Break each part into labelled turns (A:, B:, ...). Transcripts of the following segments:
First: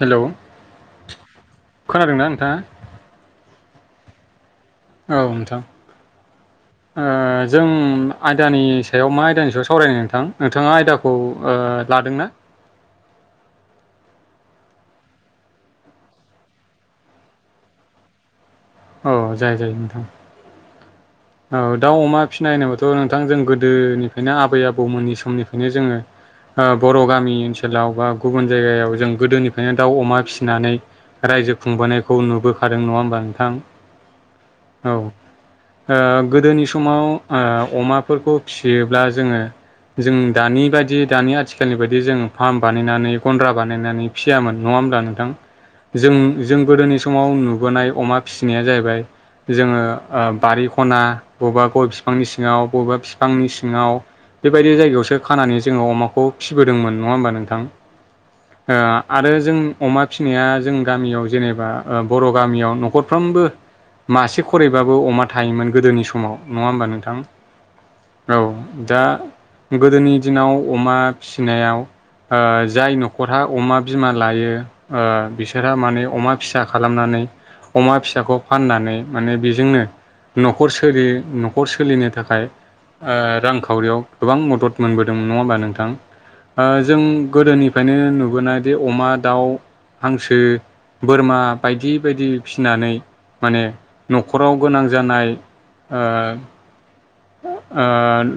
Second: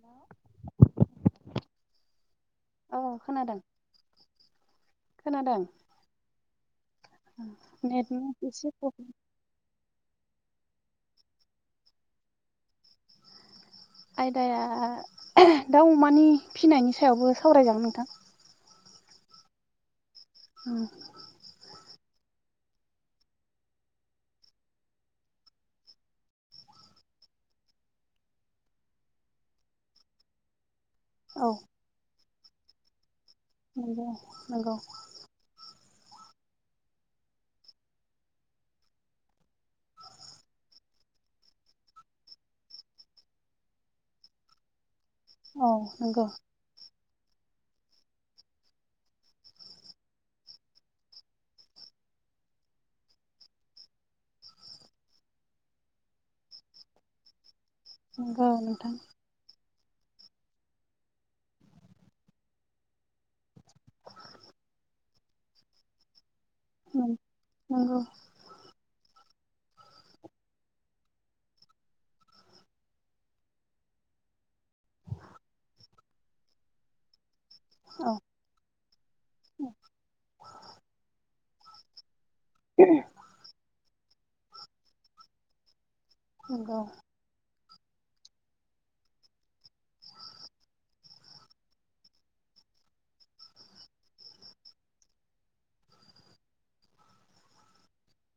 A: Hello खोनादों ना नोंथाङा।
B: औ खोनादों
A: औ
B: खोनादों
A: नोंथां। ओ जों
B: नेटनि
A: आयदानि
B: एसे प्रब्लेम
A: सायाव मा आयदानि सायाव सावरायनो नोंथां नोंथाङा आयदाखौ ओ लादों ना
B: आयदाया दाउ अमानि फिनायनि सायावबो सावरायजागोन नोंथां।
A: औ जायो जायो नोंथां।
B: ओं।
A: औ दाउ अमा फिनाय होनोबाथ' नोंथां जों गोदोनिफ्रायनो आबै आबौमोननि समनिफ्रायनो जोङो ओ बर' गामि ओनसोलाव बा गुबुन जायगायाव जों गोदोनिफ्रायनो दाउ अमा फिनानै।
B: औ
A: रायजो खुंबोनायखौ नुबोखादों नङा होमबा। नोंथां
B: नंगौ नंगौ।
A: ओ‌ गोदोनि समाव ओ अमाफोरखौ फियोब्ला जोङो जों दानि बायदि दानि आथिखालनि बायदि जों फार्म बानायनानै गन्द्रा बानायनानै फिसियामोन नङा‌ होमबा। थां
B: औ
A: जों
B: नंगौ
A: जों गोदोनि सम समाव नुबोनाय अमा फिसिनाया जाहैबाय जोङो ओम बारि खना बबेबा गय फिफांनि सिङाव बबेबा फिफांनि सिङाव बेबायदि जायगायावसो खानानै जोङो अमाखौ फिबोदोंमोन नङा होमबा नोंथां।
B: नंगौ
A: ओ
B: नोंथां
A: आरो जों अमा फिसिनाया जों गामियाव जेनेबा ओ बर' गामियाव न'खरफ्रोमबो। मासे खरैबाबो अमा थायोमोन गोदोनि समाव नङा होमबा नोंथां
B: नंगौ
A: औ। दा गोदोनि दिनाव अमा फिसिनायाव ओ जाय न'खरहा अमा बिमा लायो ओ बिसोरहा माने अमा फिसा खालामनानै अमा
B: औ
A: फिसाखौ फाननानै माने बेजोंनो न'खर सोलि न'खर सोलिनो थाखाय ओ रांखावरियाव गोबां मदद मोनबोदोंमोन नङा होमबा नोंथां ओ
B: नंगौ
A: जों गोदोनि फ्रायनो नुबोनाय बै अमा दाउ हांसो बोरमा बायदि बायदि फिनानै माने न'खराव गोनां जानाय ओ ओ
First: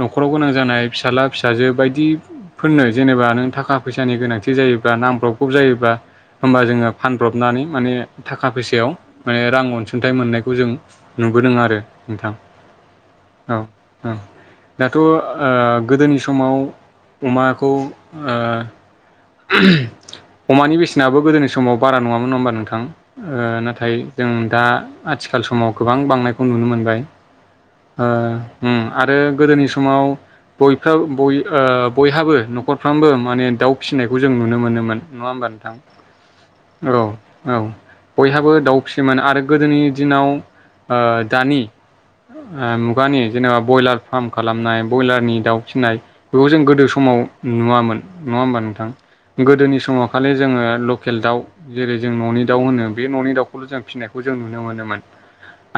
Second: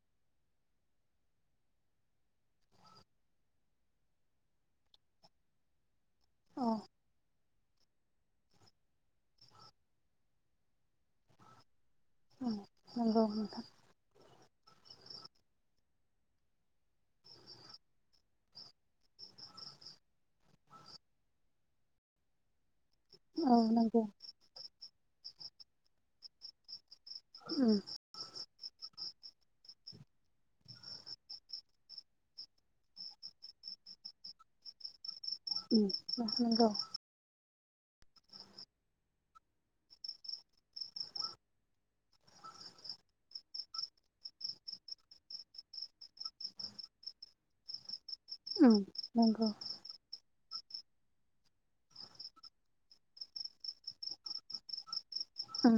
A: न'खराव गोनां जानाय फिसाज्ला फिसाजो बायदिफोरनो जेनेबा नों थाखा फैसानि गो नांथि जायोब्ला नांब्रगौ जायोबा होमबा
B: औ
A: जोङो फानब्रब नानै माने थाखा फैसायाव माने रां अनसुंथाइ मोननायखौ जों नुबोदों आरो नोंथां
B: ओम नंगौ
A: औ
B: नोंथां
A: औ दाथ' ओ गोदोनि समाव अमाखौ ओ [unintelligible] अमानि बेसेनाबो गोदोनि समाव बारा नङामोन नङा होमबा नोंथां
B: औ
A: ओ नाथाय
B: नंगौ
A: जों दा आथिखाल समाव गोबां बांनायखौ नुनो मोनबाय ओ उम आरो गोदोनि समाव बयहा बय ओ बयहाबो न'खरफ्रामबो माने दाउ फिसिनायखौ जों नुनो मोनोमोन नङा होमबा नोंथां
B: नंगौ
A: औ औ बयहाबो दाउ फिसियोमोन आरो गोदोनि दिनाव ओ दानि ओ मुगानि जेनेबा ब्यलार फार्म खालामनाय ब्यलारनि दाउ फिसिनाय बेखौ जों गोदो सम आव नुवामोन नङा होमबा नोंथां
B: नंगौ
A: गोदोनि समाव खालि जोङो लकेल दाउ जेरै- जों न'नि दाउ होनो बे न'नि दाउखौल' जों फिनायखौ जों नुनो मोनोमोन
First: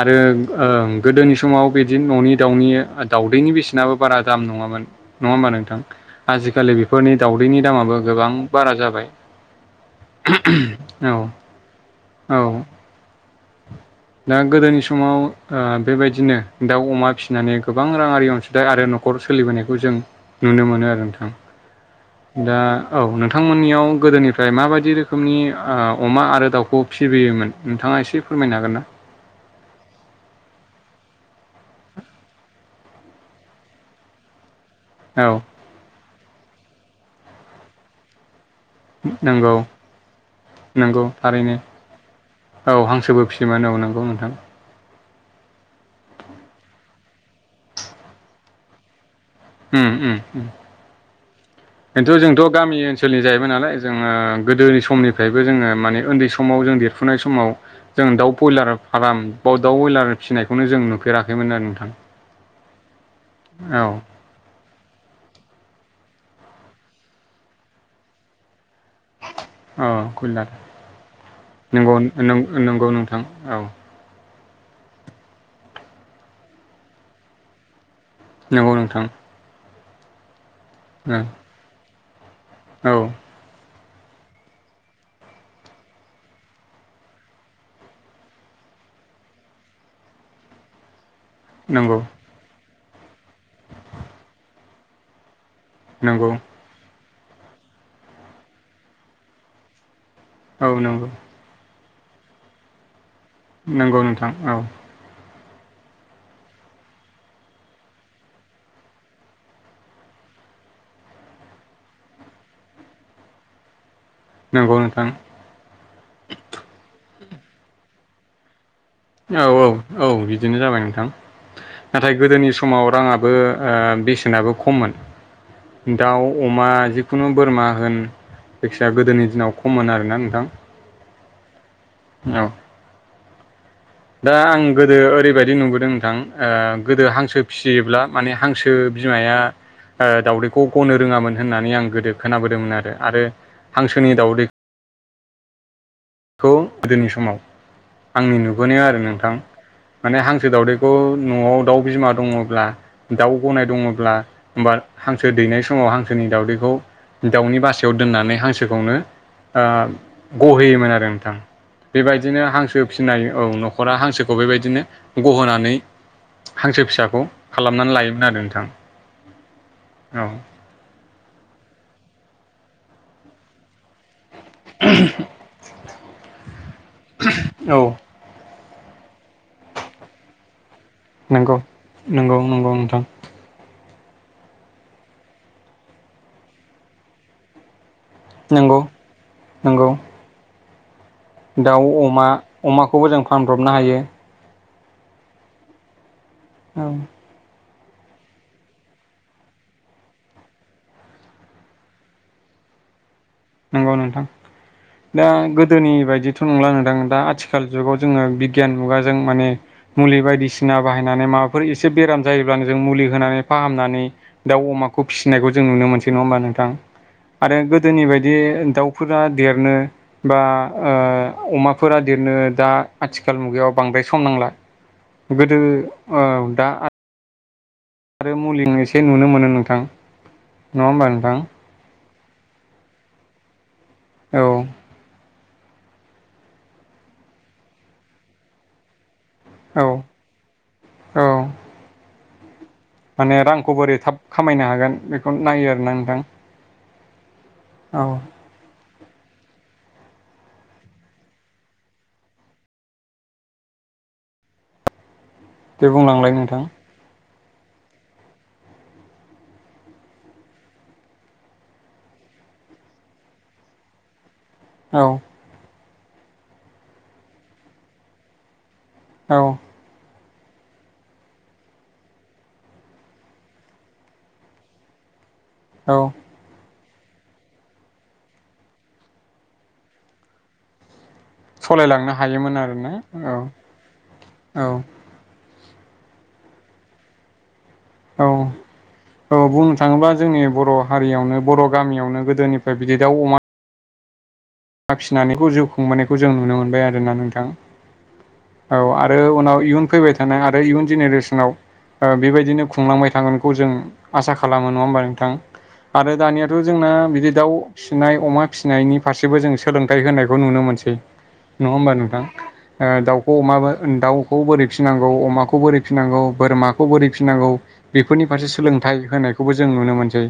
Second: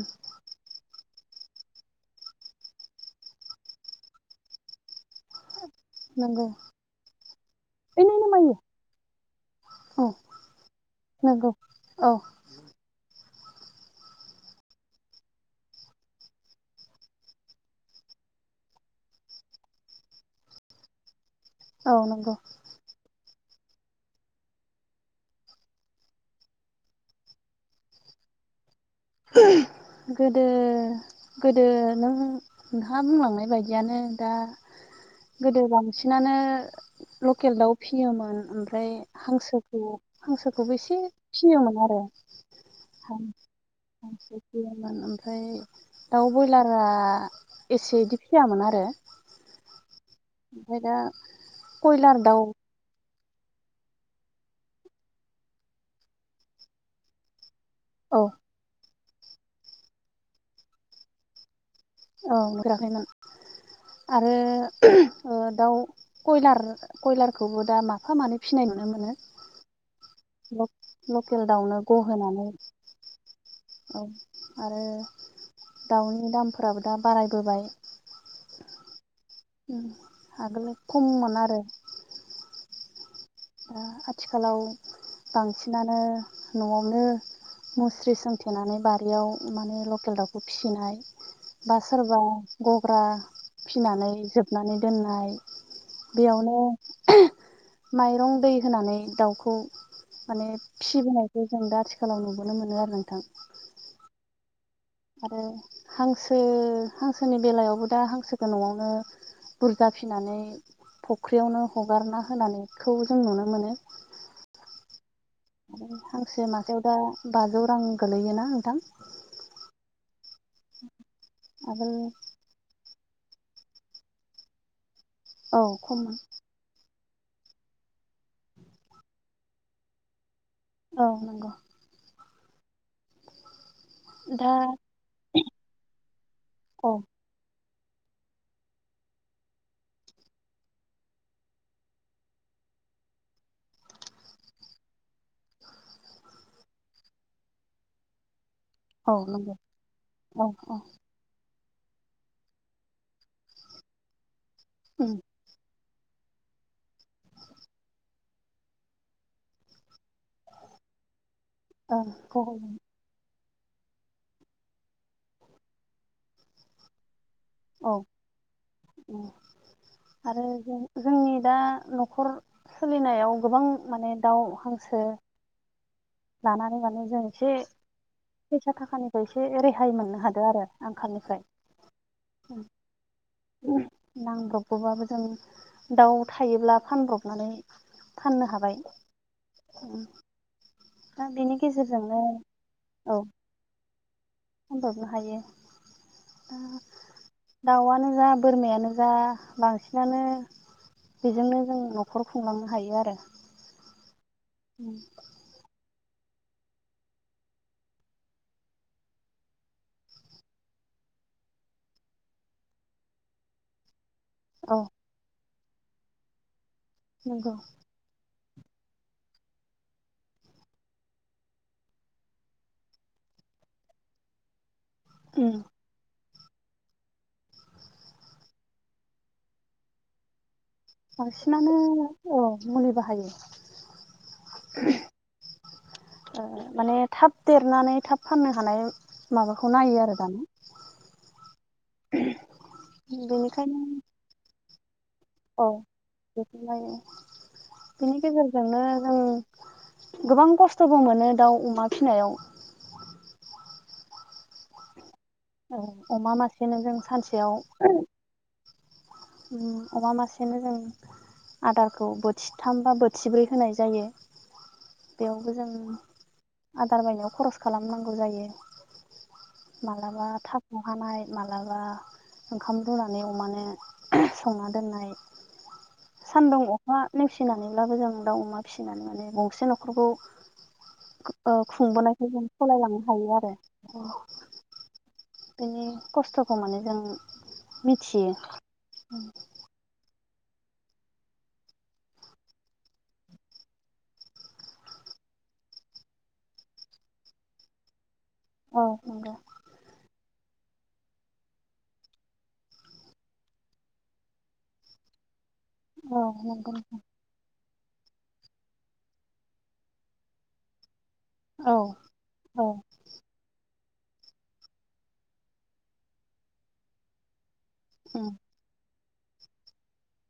A: आरो ओम गोदोनि समाव बिदि न'नि दाउनि दाउदैनि बेसेनाबो बारा दाम नङामोन नङा होमबा नोंथां?
B: नंगौ
A: आजिखालि बेफोरनि दाउदैनि दामाबो
B: ओइ नै
A: गोबां
B: मायो
A: बारा जाबाय।
B: औ
A: [unintelligible] औ
B: नंगौ
A: औ दा गोदोनि समाव ओ बेबायदिनो दाउ अमा फिसिनानै गोबां राङारि अनसुंथाइ आरो न'ख खर सोलिबोनायखौ जों नुनो मोनो आरो नोंथां
B: औ नंगौ
A: दा औ नोंथ नोंथांमोननियाव गोदोनिफ्राय माबायदि रोखोमनि ओ अमा आरो दाउखौ फिबोयोमोन नोंथाङा एसे फोरमायनो हागोन ना?
B: [unintelligible] गोदो गोदो नों नोंहा बुंलांनाय बायदियानो दा
A: औ
B: गोदो बांसिनानो लकेल दाउ फियोमोन ओम फ्राय
A: नंगौ
B: हांसोखौ हांसोखौबो एसे
A: नंगौ थारैनो
B: फियोमोन आर
A: औ हांसोबो फियोमोन औ नंगौ नोंथां
B: हांसो फियोमोन आम फाय दाउ बयलारा एसे इदि फियामोन आरो।
A: उम उम
B: ओमफ्राय दा
A: ओरैनोथ'
B: कयलार दाउ
A: जोंथ' गामि ओनसोल सोलनि जाहैबाय नालाय जोङो गोदोनि समनिफ्रायबो जोङो माने उन्दै समाव जों देरफुनाय समाव जों
B: औ
A: दाउ बयलार फार्म बाव दाउ बयलार फिनायखौनो जों नुफेराखैमोन आरो नोंथां।
B: औ नुफेराखैमोन
A: औ
B: आरो ओ दाउ कयलार कयलारखौबो दा माफा मानै फिनाय नुनो मोनो।
A: औ कुइलार
B: ल-लकेल दाउनो
A: नंगौ
B: गहोनानै
A: नंगौ नोंथां
B: औ आरो दाउनि दामफोराबो दा बारायबोबाय
A: नंगौ नोंथां।
B: ओम आगोल खममोन आरो
A: औ
B: दा आथिखालाव बांसिनानो न'आवनो मुस्रि सोमथेनानै बारियाव माने लकेल दाउखौ फिसिनाय बा
A: नंगौ
B: सोरबा गग्रा फिनानै जोबनानै दोननाय
A: नंगौ
B: बेयावनो [unintelligible] माइरं दै होनानै दाउखौ माने
A: औ नंगौ
B: फिबोनायखौ जों दा आथिखालाव नुबोनो मोनो आरो नोंथां।
A: नंगौ नोंथां औ
B: आरो हांसो हांसोनि बेलायावबो दा हांसोखौ न'आवनो बुरजाफिना नै फुख्रियावनो हगारना होनानैखौ जों नुनो मोनो।
A: नंगौ नोंथां।
B: आरो हांसो मासेयाव दा बाजौ रां गोलैयोना नोंथां
A: औ औ औ बिदिनो जाबाय नोंथां
B: आगोल
A: नाथाय गोदोनि समाव राङा बो ओ बेसेनाबो खम्मोन
B: औ खममोन
A: दाव अमा जिखु खुनु बोरमा होन जायखिजाया गोदोनि दिनाव खममोन आरोना नोंथां
B: औ नांगौ
A: औ दा आं गोदो ओरैबायदि नुबोदों नोंथां ओ
B: औ
A: गोदो हांसो फिसियोब्ला माने हांसो बिमाया दाउदैखौ गनो रोङामोन होननानै आं गोदो खोनाबोदोंमोन आरो आरो हांसोनि दाउदै [inaudible] खौ गोदोनि समाव आंनि नु बोनायाव आरो
B: औ
A: नोंथां
B: नंगौ
A: माने
B: औ
A: हांसो
B: औ
A: दावदैखौ न'आव दाउ बिमा दङब्ला दाउ गनाय दङब्ला हा
B: उम
A: हांसो दैनाय समाव हांसो हांसोनि दाउदैखौ दाउनि बासायाव दोननानै हांसोखौनो ओ गहोयोमोन आरो नोंथां बेबायदिनो हांसो फिनाय औ न'खरा हांसोखौ बेबायदिनो गहोनानै हांसो फिसाखौ खालामनानै
B: औ
A: लायोमोन आरो नोंथां औ
B: आरो जोंनि दा न'खर सोलिनायाव गोबां माने दाउ हांसो लानानै माने जों एसे
A: औ
B: फैसा थाखानिफ्राय एसे रेहाय मोननो हादों आरो आंखालनिफ्राय
A: नंगौ नंगौ नंगौ नोंथां
B: नांब्रबगौबाबो जों दाउ थायोब्ला फानब्रबनानै फाननो
A: नंगौ
B: हाबाय
A: नंगौ
B: दा बेनि
A: दाउ
B: गेजेरजोंनो
A: अमा अमाखौबो जों फानब्रबनो हायो
B: फानब्रनो हायो
A: औ
B: दावानो जा बोरमायानो जा बांसिनानो बेजोंनो जों न'खर खुंलांनो हायो आरो
A: नंगौ नोंथां दा गोदोनि बायदि बिदिथ' नंला नोंथां दा आथिखाल जुगाव जोङो बिगियान मुगाजों माने मुलि बायदिसिना बाहायनानै माबाफोर एसे बेराम जायोब्लानो जों मुलि होनानै फाहामनानै दाउ
B: औ
A: अमाखौ फिसिनायखौ जों नुनो मोनसै नङा होमबा नोंथां
B: नंगौ
A: आरो गोदोनि बायदि बिदि दाउफोरा देरनो बा ओ अमाफोरा देरनो दा आथिखाल आथिखाल मुगायाव बांद्राय सम नांला गोदो ओ दा आरो मुलि एसे नुनो मोनो नोंथां नङा होमबा नोंथां
B: बांसिनानो औ मुलि बाहायो
A: औ
B: माने थाब देरनानै थाब फाननो हानाय माबाखौ
A: औ
B: नायो आरो दाना
A: औ माने रांखौ
B: बेनिखायनो
A: बोरै थाब खामायनो हागोन बेखौ नायो आरोना नोंथां औ
B: बिनि गेजेरजोंनो जों गोबां खस्थ'बो मोनो दाउ अमा फिसिनायाव औ
A: दे बुंलांलाय
B: अमा
A: नोंथां
B: मासेनो जों सानसेयाव अमा मासेनो जों आदारखौ बोथिथाम बा बोथिब्रै होनाय जायो
A: औ
B: बेयावबो जों आदार बायनायाव खरस खालामनांगौ जायो
A: औ
B: मालाबा थास' हानाय माब्लाबा ओंखाम रुनानै अमानो संना दोननाय
A: औ
B: सान्दुं अखा नेवसिनानैब्लाबो जों दाउ अमा फिसिनानै माने गंसे न'खरखौ
A: सालायलांनो
B: खुंबोनायखौ जों
A: हायोमोन आरोना
B: सालायलांनो
A: औ
B: हायो आरो
A: औ
B: बिनि खस्थ'खौ माने जों
A: औ
B: मिथियो
A: औ बुंनो थाङोब्ला जोंनि बर' हारियावनो बर' गामियावनो गोदोनिफ्राय बिदि दाउ अमा फिसिनानै जिउ खुंबोनायखौ जों नुनो मोनबाय आरोना नोंथां औ आरो उनाव इयुन फैबाय थानाय आरो इयुन जेनेरेसनाव बेबायदिनो खुंलांबाय थागोनखौ जों आसा खालामो नङा होमबा नोंथां आरो
B: औ
A: दानियाथ'
B: नंगौ
A: जोंना बिदि दाउ फिसिनाय अमा फिसिनायनि फारसे गासिबो जों सोलोंथाइ होनायखौ नुनो मोनसै नङा
B: औ
A: होमबा नोंथां
B: औ
A: दाउखौ अमाबो दाउखौ बोरै फिनांगौ अमाखौ बोरै फिनांगौ बोरमाखौ बोरै फिनांगौ बेफोरनि
B: उम
A: फारसे सोलोंथाइ होनायखौबो जों नुनो मोनसै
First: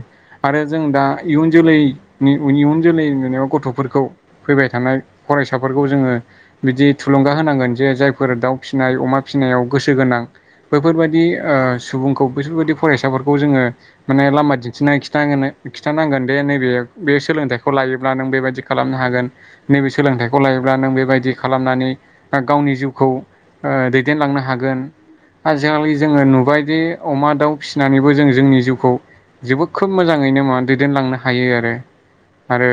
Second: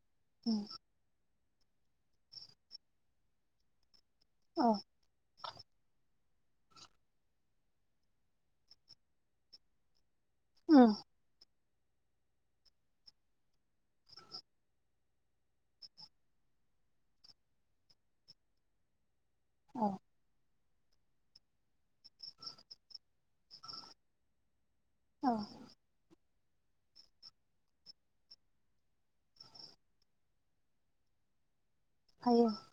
B: उम
A: आरो जों दा इयुन जोलैनि इयुन जोलै गथ'फोरखौ फैबाय
B: औ
A: थानाय फरायसाफोरखौ जोङो बिदि थुलुंगा होनांगोन जे जायफोर दाउ फिसिनाय अमा फिसिनायाव गोसो गोनां बेफोर
B: उम
A: बायदि सुबुंखौ बेफोरबायाददि फरायसाफोरखौ जोङो माने लामा दिन्थिनानै खिथोन खिन्थानांगोन दे नैबे बे सोलोंथाइखौ लायोब्ला नों बेबायदि खालामनो हागोन नैबे
B: औ
A: सोलोंथाइखौ लायो अ नों बेबायदि खालामनानै गावनि जिउखौ दैदेनलांनो हागोन
B: औ
A: आजिखालि जोङो नुबायदि अमा दाउ फिसिनानैबो जों जोंनि जिउखौ जोबोद खोब मोजाङैनो मा दैदेनलांनो हायो आरो
B: हायो
A: आरो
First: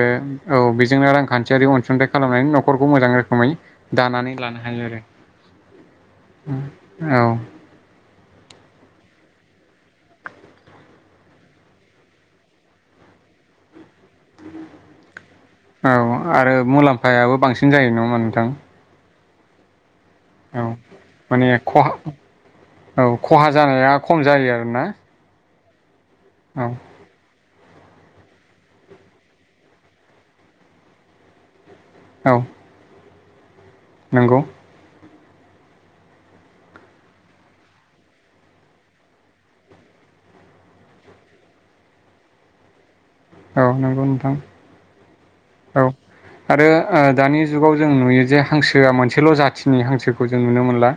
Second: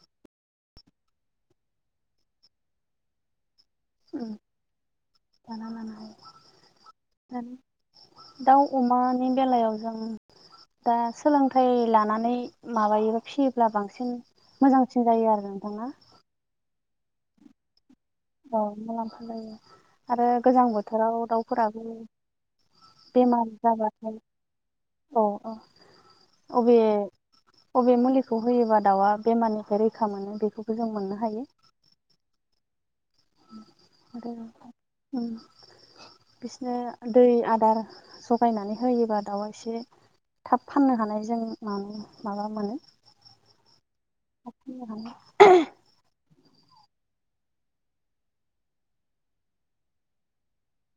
A: औ बेजोंनो रांखान्थियारि अनसुंथाइ खालामनानै न'खरखौ मोजां रोखोमै दानानै
B: उम
A: लानो हायो आरो
B: दाना लानो हायो
A: औ
B: दाउ अमानि बेलायाव जों दा सोलोंथाइ लानानै माबायोबा फिसियोब्ला बांसिन बांसिन मोजांसिन जायो आरो नोंथाङा
A: फायाबो बांसिन जायो नङा होमबा नोंथां
B: औ मुलाम्फा जायो आरो
A: औ
B: गोजां बोथोराव
A: माने
B: दाउफोराबो
A: खहा औ
B: बेमार
A: खहा जानाया
B: जाबाथाय
A: खम जायो आरोना
B: अ
A: औ
B: बे बबे मुलिखौ होयोबा दाउआ बेमारनिफ्राय रैखा मोनो बेखौबो जों मोननो हायो
A: औ नंगौ
B: अ बिसनो दै आदार जगायनानै होयोबा दाउआ एसे थाब फाननो हानाय जों मानो माबा मोनो
A: औ नंगौ नोंथां
B: फाननो हानाय
A: औ आरो दानि जुगाव जों नुयो जे हांसोआ मोनसेल' जाथिनि हांसोखौ जों नुनो मोनला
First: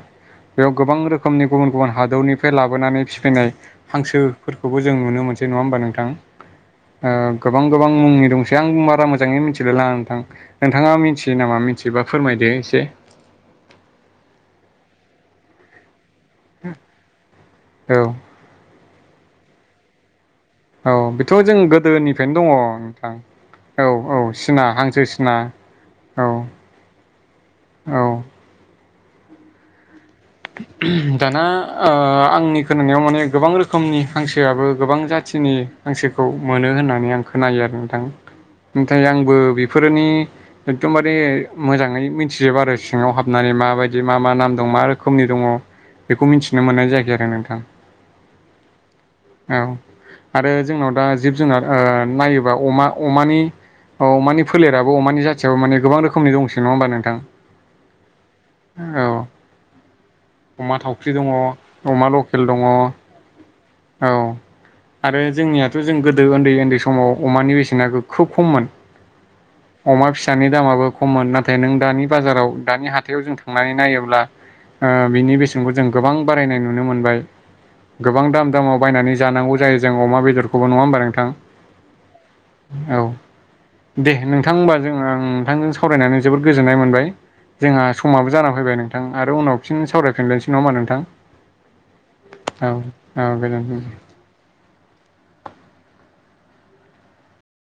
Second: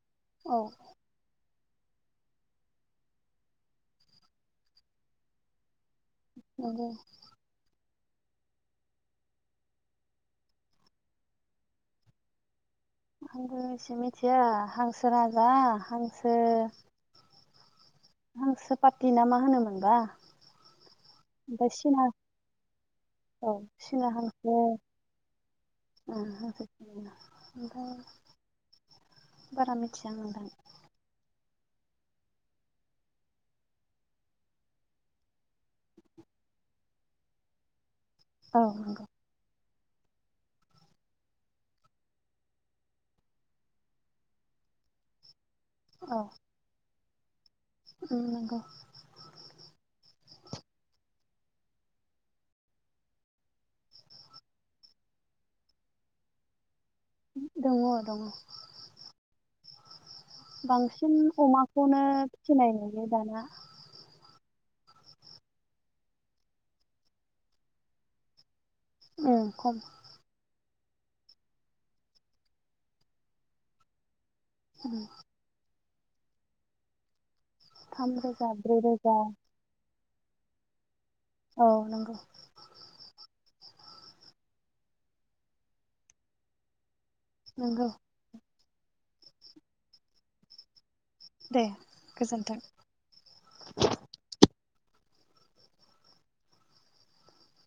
B: औ
A: बेयाव गोबां रोखोमनि गुबुन गुबुन हादरनिफ्राय लाबोनानै फिफैनाय हांसोफोरखौबो जों नुनो मोनसै नङा होमबा नोंथां।
B: नंगौ
A: गोबां गोबां मुंनि दंसै आं बारा मोजाङै मिथिलायला नोंथां नोंथाङा मिथियो नामा मिथियोबा फोरमायदो एसे
B: आ मिसे मिथिया हांसो राजा हांसो
A: औ
B: हांसो पार्टि ना मा होनोमोनबा
A: औ बेथ' जों
B: ओमफ्राय सिना
A: गोदोनिफ्रायनो दङ औ
B: सिना
A: औ
B: हांसो
A: सिना हांसो सिना औ औ
B: बारा मिथिया आं नोंथां
A: दाना आंनि खोनानायाव माने गोबां रोखोमनि हांसोआबो गोबां जाथिनि हांसोखौ मोनो। होननानै आं खोनायो आरो नोंथां
B: औ
A: नाथाय
B: नंगौ
A: आंबो बेफोरनि एखदमबारे मोजाङै मिथिजोबा आरो सिङाव हाबनानै माबायदि मा मा नाम दं मा रोखोम रोखोमनि दङ बेखौ मिथिनो मोननाय जायाखै आरो नोंथां
B: नंगौ
A: औ आरो जोंनाव दा जिब जुनार नायोबा अमा अमानि औ अमानि फोलेराबो अमानि जाथियाव मान गोबां रोखनि दंस नङा होनोमबा नों
B: दङ दङ
A: औ अमा थावख्रि
B: बांसिन
A: दङ
B: अमाखौनो
A: अमा लकेल दङ
B: फिनाय नुयो दाना।
A: औ आरो जोंनियाथ' जों गोदो उन्दै उन्दै समाव अमानि बेसेना खोब खममोन।।
B: खम
A: अमा फिसानि दामाबो खममोन नाथाय नों दानि बाजाराव दानि हाथायाव जों थांनानै नायोब्ला। ओ बिनि बेसेनखौ जों गोबां बारायनाय नुनो मोनबाय।
B: थाम
A: गोबां दाम
B: रोजा ब्रै रोजा
A: बायनानै जानांग जायो जों अमा बेदरखौबो नङा होमबा नों‌ थां
B: औ नंगौ
A: औ दे नोंथां होनब जों आं नोंथांजों सावरायनानै जोबोद गोजोननाय मोनबाय। जोंहा
B: नंगौ
A: समाबो जाना फैबाय नोंथां, आरो उनाव फिन सावरायफिननोसै नामा नोंथां?
B: दे गोजोन्थों।
A: आ बे